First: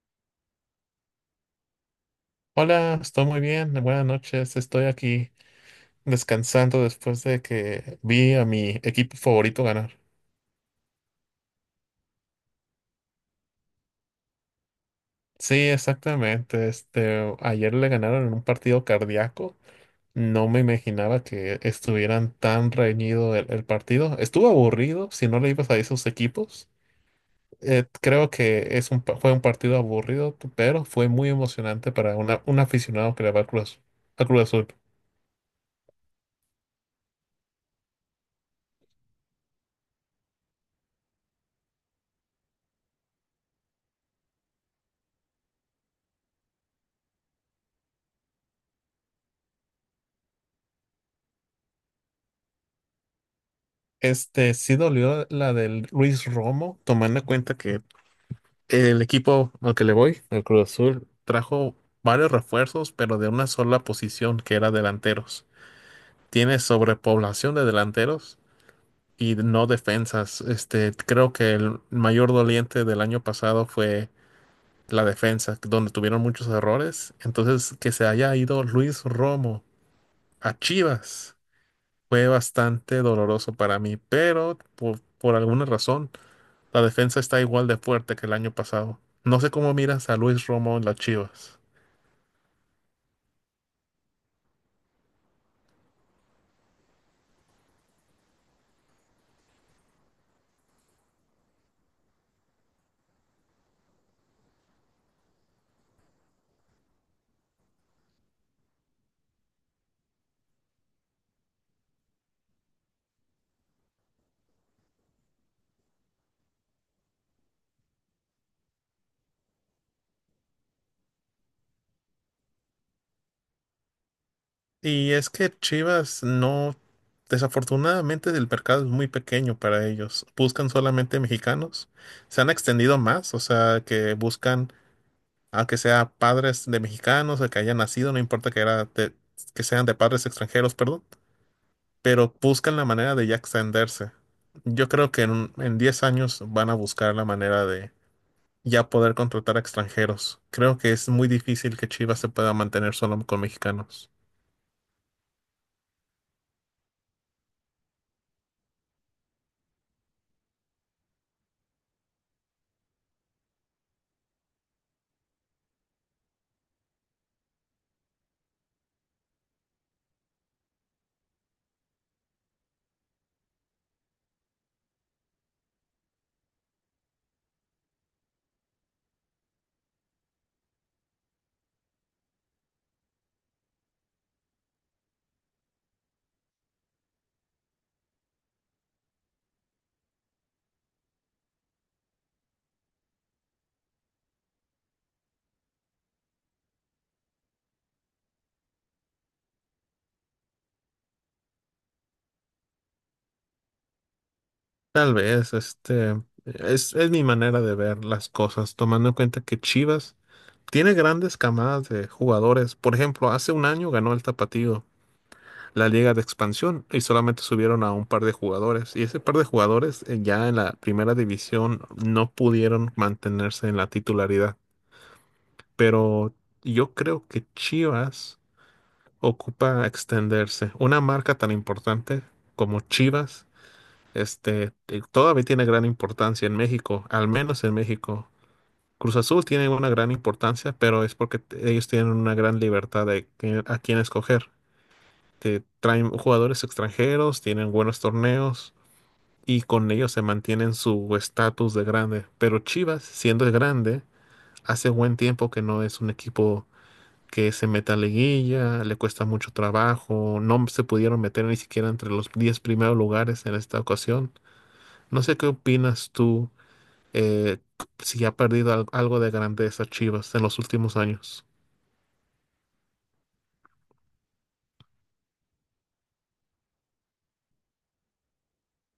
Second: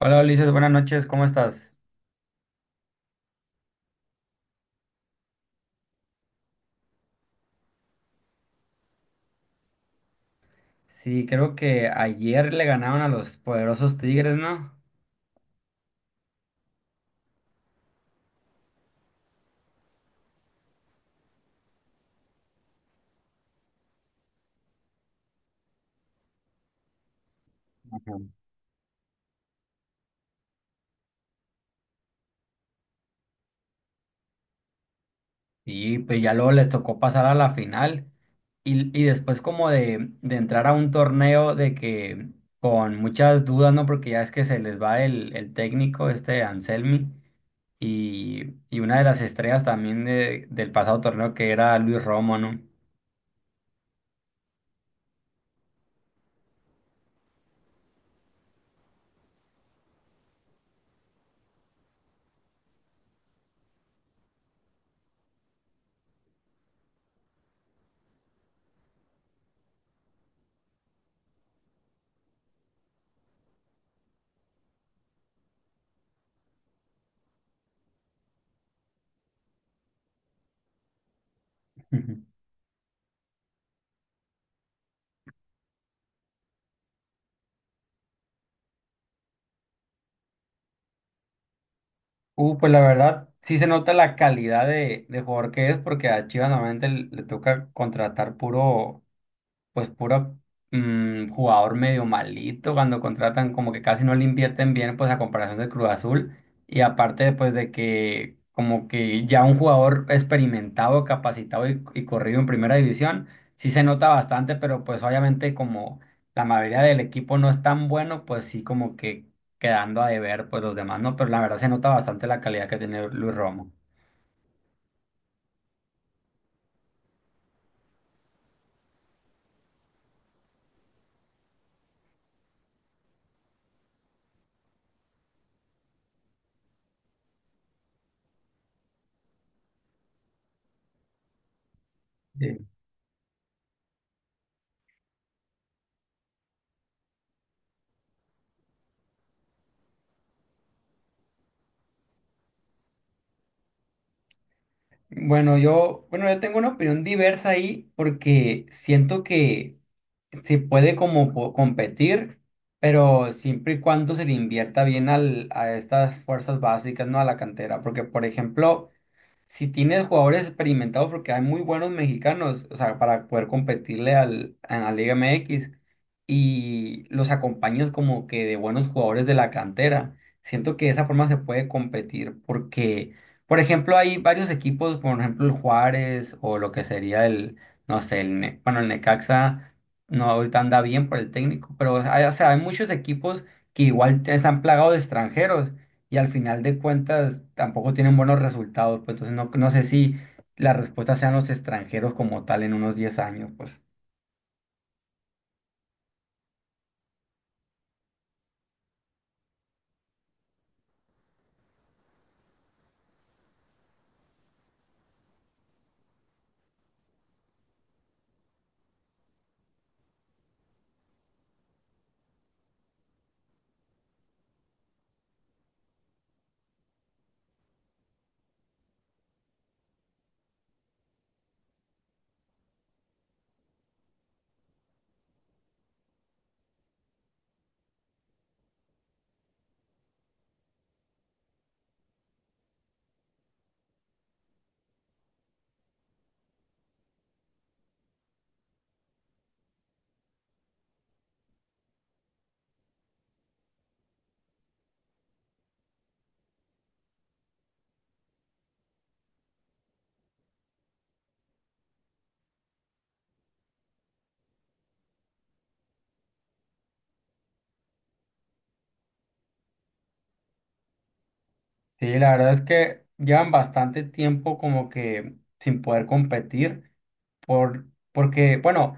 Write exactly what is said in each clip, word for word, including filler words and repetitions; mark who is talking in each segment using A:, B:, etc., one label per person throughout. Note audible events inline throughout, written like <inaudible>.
A: Hola Ulises, buenas noches, ¿cómo estás?
B: Hola, estoy muy bien. Buenas noches. Estoy aquí descansando después de que vi a mi equipo favorito ganar.
A: Sí, creo que ayer le ganaron a los poderosos Tigres, ¿no?
B: Sí, exactamente. Este, ayer le ganaron en un partido cardíaco. No me imaginaba que estuvieran tan reñido el, el partido. Estuvo aburrido si no le ibas a esos equipos. Eh,
A: Ajá.
B: creo que es un, pa- fue un partido aburrido, pero fue muy emocionante para una, un aficionado que le va a Cruz, a Cruz Azul.
A: Y pues ya luego les tocó pasar a la final y, y después como de, de entrar a un torneo de que con muchas dudas, ¿no? Porque ya es que se les va el, el técnico, este Anselmi, y, y una de las estrellas también de- del pasado torneo que era Luis Romo, ¿no?
B: Este sí dolió la del Luis Romo, tomando en cuenta que el equipo al que le voy, el Cruz Azul, trajo varios refuerzos, pero de una sola posición, que era delanteros. Tiene sobrepoblación de delanteros y no defensas. Este, creo que el mayor doliente del año pasado fue la defensa, donde tuvieron muchos errores. Entonces, que se haya ido Luis Romo a Chivas fue
A: <laughs>
B: bastante doloroso para mí, pero por, por alguna razón la defensa está igual de fuerte que el año pasado. No sé cómo miras a Luis Romo en las Chivas.
A: Uh, pues la verdad, sí se nota la calidad de, de jugador que es, porque a Chivas normalmente le le toca contratar puro, pues puro, mm, jugador medio malito cuando contratan, como que casi no le invierten bien, pues a comparación de Cruz Azul. Y aparte, pues de que como que ya un jugador experimentado, capacitado y, y corrido en primera división, sí se nota bastante, pero pues obviamente como la mayoría del equipo no es tan bueno, pues sí como que quedando a deber, pues los demás no, pero la verdad se nota bastante la calidad que tiene Luis Romo.
B: Y es que Chivas no, desafortunadamente el mercado es muy pequeño para ellos. Buscan solamente mexicanos. Se han extendido más, o sea, que buscan a que sea padres de mexicanos, a que hayan nacido, no importa que, era de- que sean de padres extranjeros, perdón. Pero
A: Sí.
B: buscan la manera de ya extenderse. Yo creo que en, un- en diez años van a buscar la manera de ya poder contratar a extranjeros. Creo que es muy difícil que Chivas se pueda mantener solo con mexicanos.
A: Bueno, yo, bueno, yo tengo una opinión diversa ahí porque siento que sí puede como po- competir, pero siempre y cuando se le invierta bien al, a estas fuerzas básicas, ¿no? A la cantera. Porque, por ejemplo, si tienes jugadores experimentados, porque hay muy buenos mexicanos, o sea, para poder competirle al, a la Liga M X y los acompañas como que de buenos jugadores de la cantera, siento que de esa forma se puede competir porque, por ejemplo, hay varios equipos, por ejemplo, el Juárez o lo que sería el, no sé, el, Ne- bueno, el Necaxa, no, ahorita anda bien por el técnico, pero hay, o sea, hay muchos equipos que igual te- están plagados de extranjeros y al final de cuentas tampoco tienen buenos resultados, pues entonces no, no sé si la respuesta sean los extranjeros como tal en unos diez años, pues.
B: Tal vez, este, es, es mi manera de ver las cosas, tomando en cuenta que Chivas tiene grandes camadas de jugadores. Por ejemplo, hace un año ganó el Tapatío, la Liga de Expansión, y solamente subieron a un par de jugadores. Y ese par de jugadores eh, ya en la primera división no pudieron mantenerse en la titularidad. Pero yo creo que Chivas ocupa extenderse. Una marca tan importante como Chivas, este, eh, todavía tiene gran importancia en México, al menos en México. Cruz Azul tiene una gran importancia, pero es porque t- ellos tienen una gran libertad de que- a quién escoger. Te traen jugadores extranjeros, tienen buenos torneos y con ellos se mantienen su estatus de grande. Pero Chivas, siendo grande, hace buen tiempo que no es un equipo que se meta a liguilla, le cuesta mucho trabajo, no se pudieron meter ni siquiera entre los diez primeros lugares en esta ocasión. No sé qué opinas tú eh, si ha perdido al- algo de grandeza Chivas en los últimos años.
A: Sí, la verdad es que llevan bastante tiempo como que sin poder competir Por, porque, bueno,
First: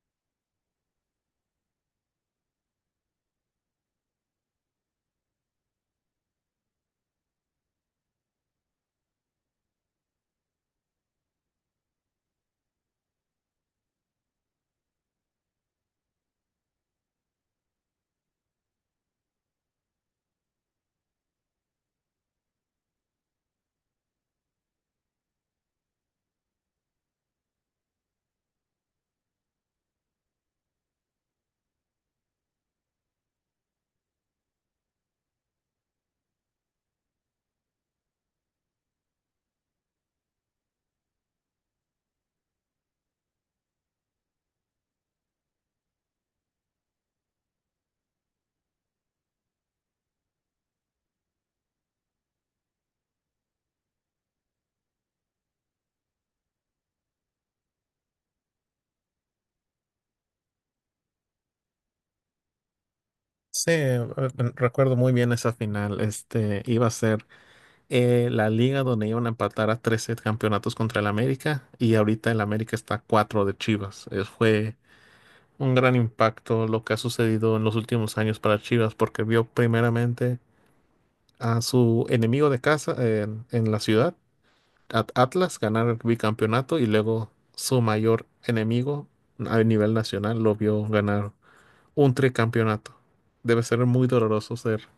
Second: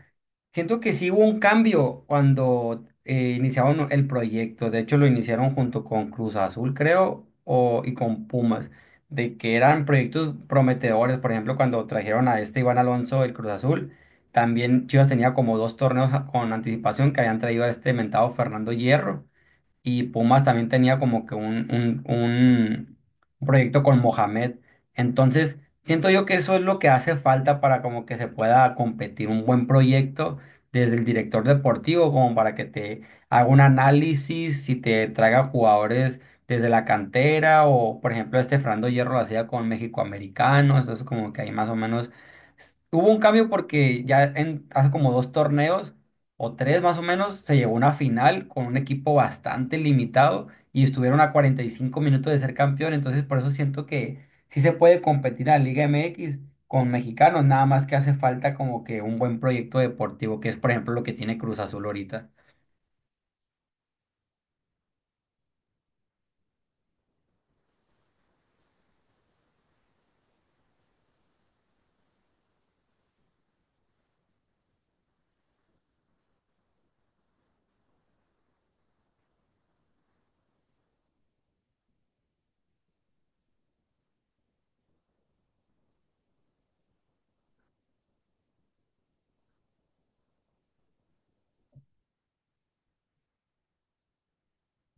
A: siento que sí hubo un cambio cuando eh, iniciaron el proyecto. De hecho, lo iniciaron junto con Cruz Azul, creo, o, y con Pumas, de que eran proyectos prometedores. Por ejemplo, cuando trajeron a este Iván Alonso del Cruz Azul, también Chivas tenía como dos torneos a- con anticipación que habían traído a este mentado Fernando Hierro y Pumas también tenía como que un, un, un- un proyecto con Mohamed. Entonces, siento yo que eso es lo que hace falta para como que se pueda competir un buen proyecto desde el director deportivo, como para que te haga un análisis y te traiga jugadores desde la cantera o, por ejemplo, este Fernando Hierro lo hacía con México Americano, entonces como que ahí más o menos s- hubo un cambio porque ya en, hace como dos torneos o tres más o menos, se llegó a una final con un equipo bastante limitado y estuvieron a cuarenta y cinco minutos de ser campeón. Entonces, por eso siento que sí se puede competir en la Liga M X con mexicanos, nada más que hace falta como que un buen proyecto deportivo, que es por ejemplo lo que tiene Cruz Azul ahorita.
B: Sí, eh, recuerdo muy bien esa final. Este iba a ser eh, la liga donde iban a empatar a trece campeonatos contra el América y ahorita el América está a cuatro de Chivas. Eh, fue un gran impacto lo que ha sucedido en los últimos años para Chivas porque vio primeramente a su enemigo de casa en, en la ciudad, At- Atlas, ganar el bicampeonato y luego su mayor enemigo a nivel nacional lo vio ganar un tricampeonato. Debe ser muy doloroso ser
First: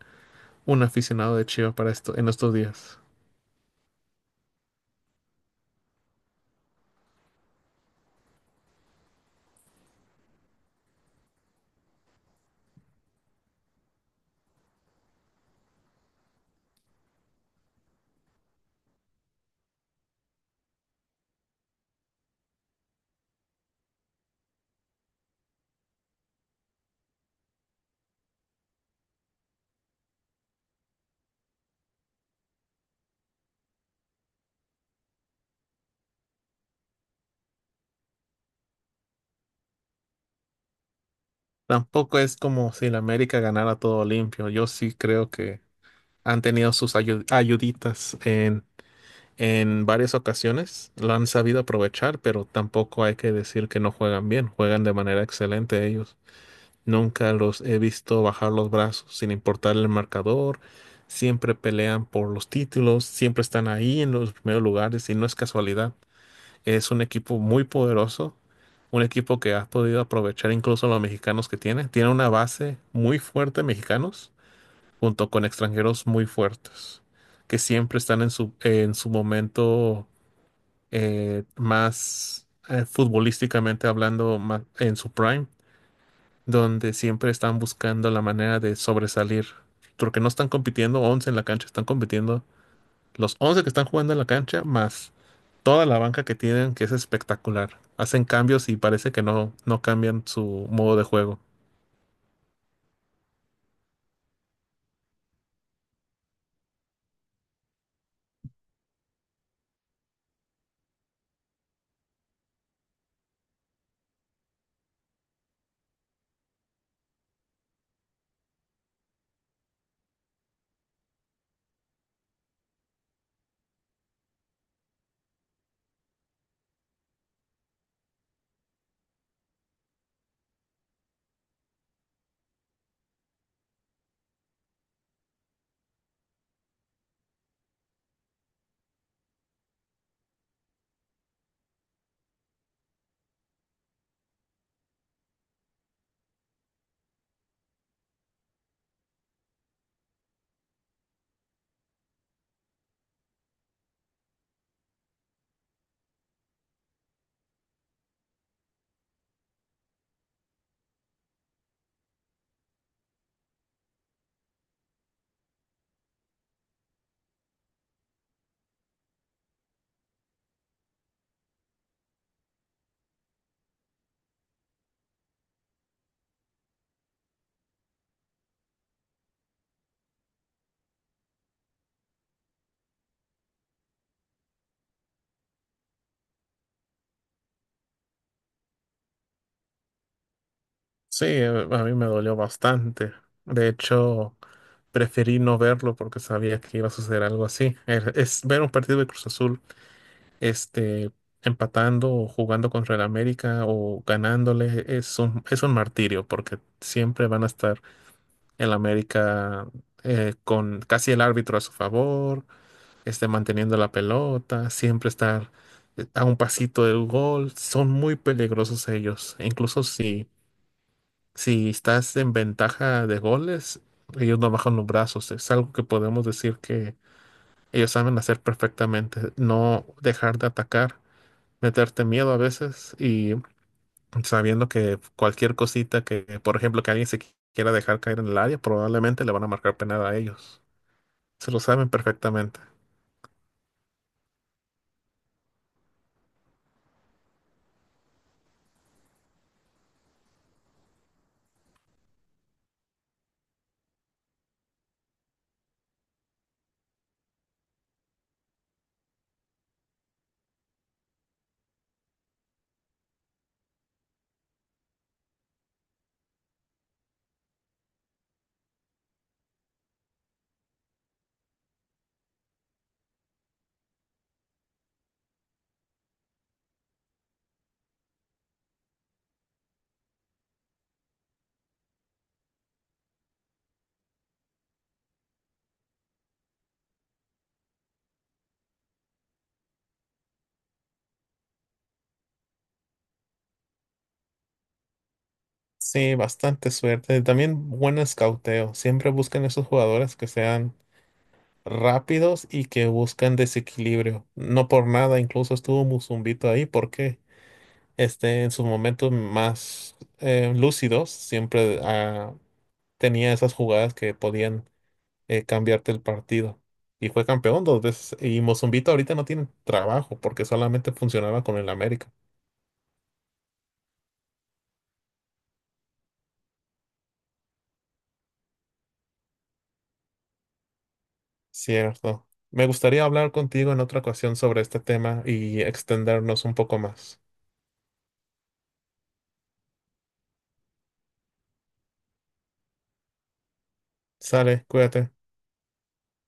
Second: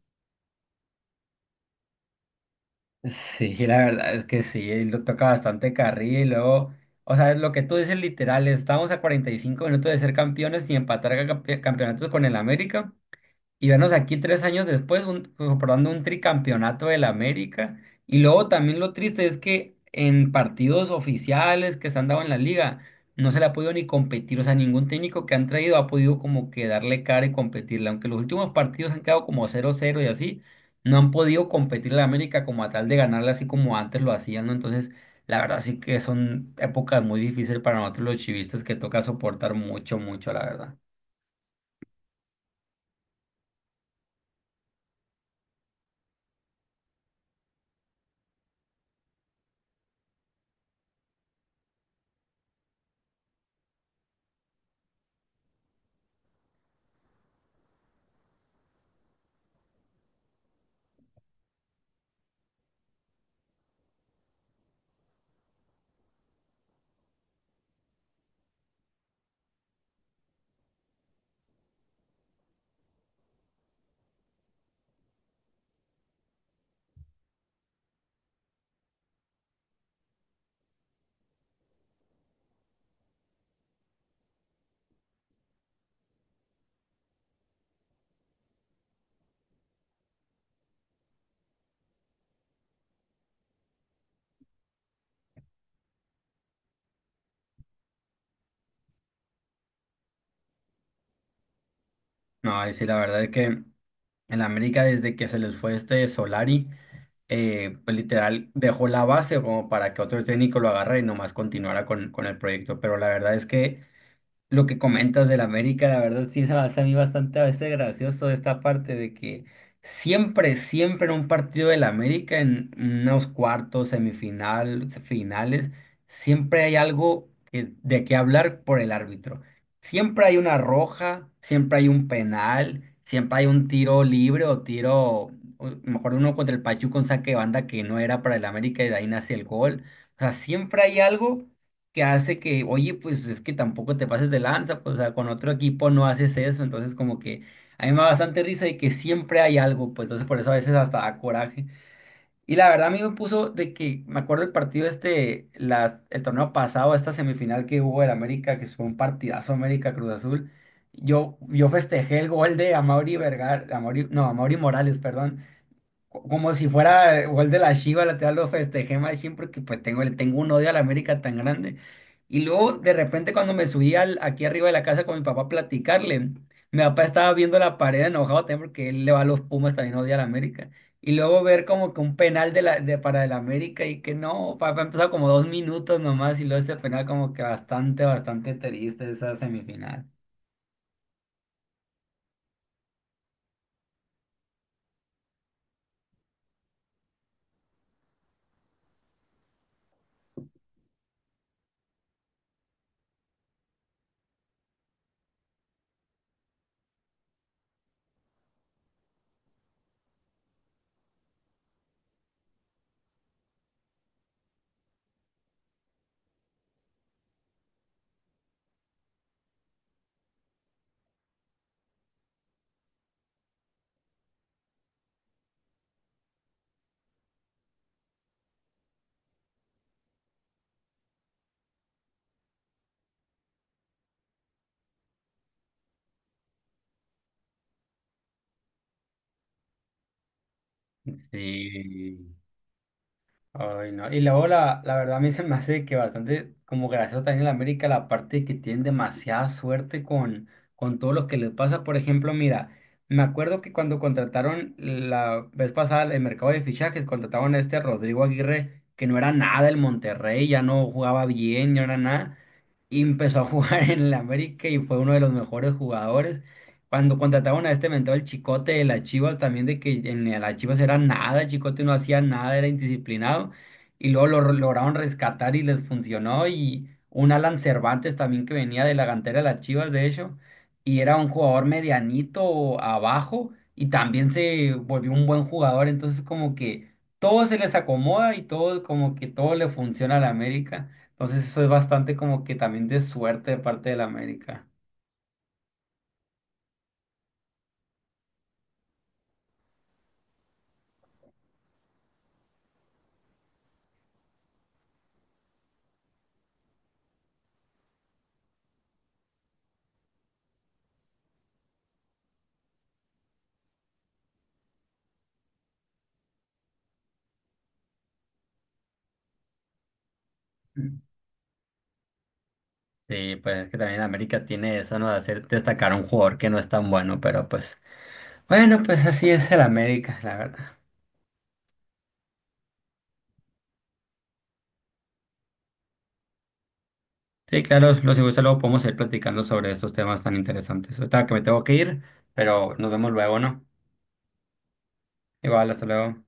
B: un aficionado de Chivas para esto en estos días.
A: Sí, la verdad es que sí, lo toca bastante carril y luego, o sea, lo que tú dices literal, estamos a cuarenta y cinco minutos de ser campeones y empatar campe- campeonatos con el América, y vernos aquí tres años después un, comprobando un tricampeonato del América. Y luego también lo triste es que en partidos oficiales que se han dado en la liga, no se le ha podido ni competir, o sea, ningún técnico que han traído ha podido como que darle cara y competirle, aunque los últimos partidos han quedado como cero cero y así, no han podido competir la América como a tal de ganarle así como antes lo hacían, ¿no? Entonces, la verdad sí que son épocas muy difíciles para nosotros los chivistas que toca soportar mucho, mucho, la verdad.
B: Tampoco es como si la América ganara todo limpio. Yo sí creo que han tenido sus ayu- ayuditas en, en varias ocasiones. Lo han sabido aprovechar, pero tampoco hay que decir que no juegan bien. Juegan de manera excelente ellos. Nunca los he visto bajar los brazos sin importar el marcador. Siempre pelean por los títulos, siempre están ahí en los primeros lugares y no es casualidad. Es un equipo muy poderoso, un equipo que ha podido aprovechar incluso los mexicanos que tiene. Tiene una base muy fuerte de mexicanos junto con extranjeros muy fuertes que siempre están en su, en su momento eh, más eh, futbolísticamente hablando, más en su prime donde siempre están buscando la manera de sobresalir, porque no están compitiendo once en la cancha, están compitiendo los once que están jugando en la cancha más toda la banca que tienen, que es espectacular. Hacen cambios y parece que no, no cambian su modo de juego.
A: No, y sí, la verdad es que... En la América, desde que se les fue este Solari, eh, pues literal dejó la base como para que otro técnico lo agarre y nomás continuara con, con el proyecto. Pero la verdad es que lo que comentas del América, la verdad sí se me hace a mí bastante a veces gracioso esta parte de que siempre, siempre en un partido del América, en unos cuartos, semifinal, finales, siempre hay algo que- de qué hablar por el árbitro. Siempre hay una roja, siempre hay un penal, siempre hay un tiro libre o tiro, o- me acuerdo uno contra el Pachuca, un saque de banda que no era para el América y de ahí nace el gol. O sea, siempre hay algo que hace que, oye, pues es que tampoco te pases de lanza, pues o sea, con otro equipo no haces eso, entonces como que a mí me da bastante risa y que siempre hay algo, pues entonces por eso a veces hasta da coraje. Y la verdad a mí me puso de que, me acuerdo el partido este, las, el torneo pasado, esta semifinal que hubo del América, que fue un partidazo América Cruz Azul, yo, yo festejé el gol de Amauri Vergara, Amauri, no, Amauri Morales, perdón, co- como si fuera gol de la Chiva, lateral lo festejé más siempre porque pues tengo, le tengo un odio a la América tan grande. Y luego de repente cuando me subí al, aquí arriba de la casa con mi papá a platicarle, mi papá estaba viendo la pared enojado también porque él le va a los Pumas, también odia a la América. Y luego ver como que un penal de la, de, para el América y que no, papá empezó como dos minutos nomás y luego ese penal como que bastante, bastante triste esa semifinal.
B: Sí, eh, a mí me dolió bastante. De hecho, preferí no verlo porque sabía que iba a suceder algo así. Es es ver un partido de Cruz Azul este, empatando o jugando contra el América o ganándole es un, es un martirio porque siempre van a estar el América eh, con casi el árbitro a su favor, este, manteniendo la pelota, siempre estar eh, a un pasito del gol. Son muy peligrosos ellos. E incluso si, si estás en ventaja de goles, ellos no bajan los brazos. Es algo que podemos decir que ellos saben hacer perfectamente, no dejar de atacar, meterte miedo a veces y sabiendo que cualquier cosita que, por ejemplo, que alguien se qui- quiera dejar caer en el área, probablemente le van a marcar penal a ellos. Se lo saben
A: Sí.
B: perfectamente.
A: Ay, no. Y luego la, la verdad a mí se me hace que bastante como gracioso también en América la parte que tienen demasiada suerte con, con todo lo que les pasa. Por ejemplo, mira, me acuerdo que cuando contrataron la vez pasada el mercado de fichajes, contrataron a este Rodrigo Aguirre, que no era nada el Monterrey, ya no jugaba bien, no era nada, y empezó a <laughs> jugar en el América y fue uno de los mejores jugadores. Cuando contrataron a este mentor, el Chicote de las Chivas, también de que en las Chivas era nada, el Chicote no hacía nada, era indisciplinado, y luego lo re- lograron rescatar y les funcionó, y un Alan Cervantes también que venía de la cantera de las Chivas, de hecho, y era un jugador medianito abajo, y también se volvió un buen jugador, entonces como que todo se les acomoda y todo como que todo le funciona a la América, entonces eso es bastante como que también de suerte de parte de la América.
B: Sí, bastante suerte. También buen escauteo. Siempre buscan esos jugadores que sean rápidos y que buscan desequilibrio. No por nada, incluso estuvo Musumbito ahí porque este, en sus momentos más eh, lúcidos siempre ah, tenía esas jugadas que podían eh, cambiarte el partido. Y fue campeón dos veces. Y Mozumbito ahorita no tiene trabajo porque solamente funcionaba con el América.
A: Sí, pues es que también América tiene eso, ¿no? De hacer destacar a un jugador que no es tan bueno, pero pues, bueno, pues así es el América, la verdad.
B: Cierto. Me gustaría hablar contigo en otra ocasión sobre este tema y extendernos un poco más.
A: Sí, claro, los si gusta luego podemos ir platicando sobre estos temas tan interesantes. Ahorita que me tengo que ir, pero nos vemos luego, ¿no?
B: Sale, cuídate.
A: Igual, hasta luego.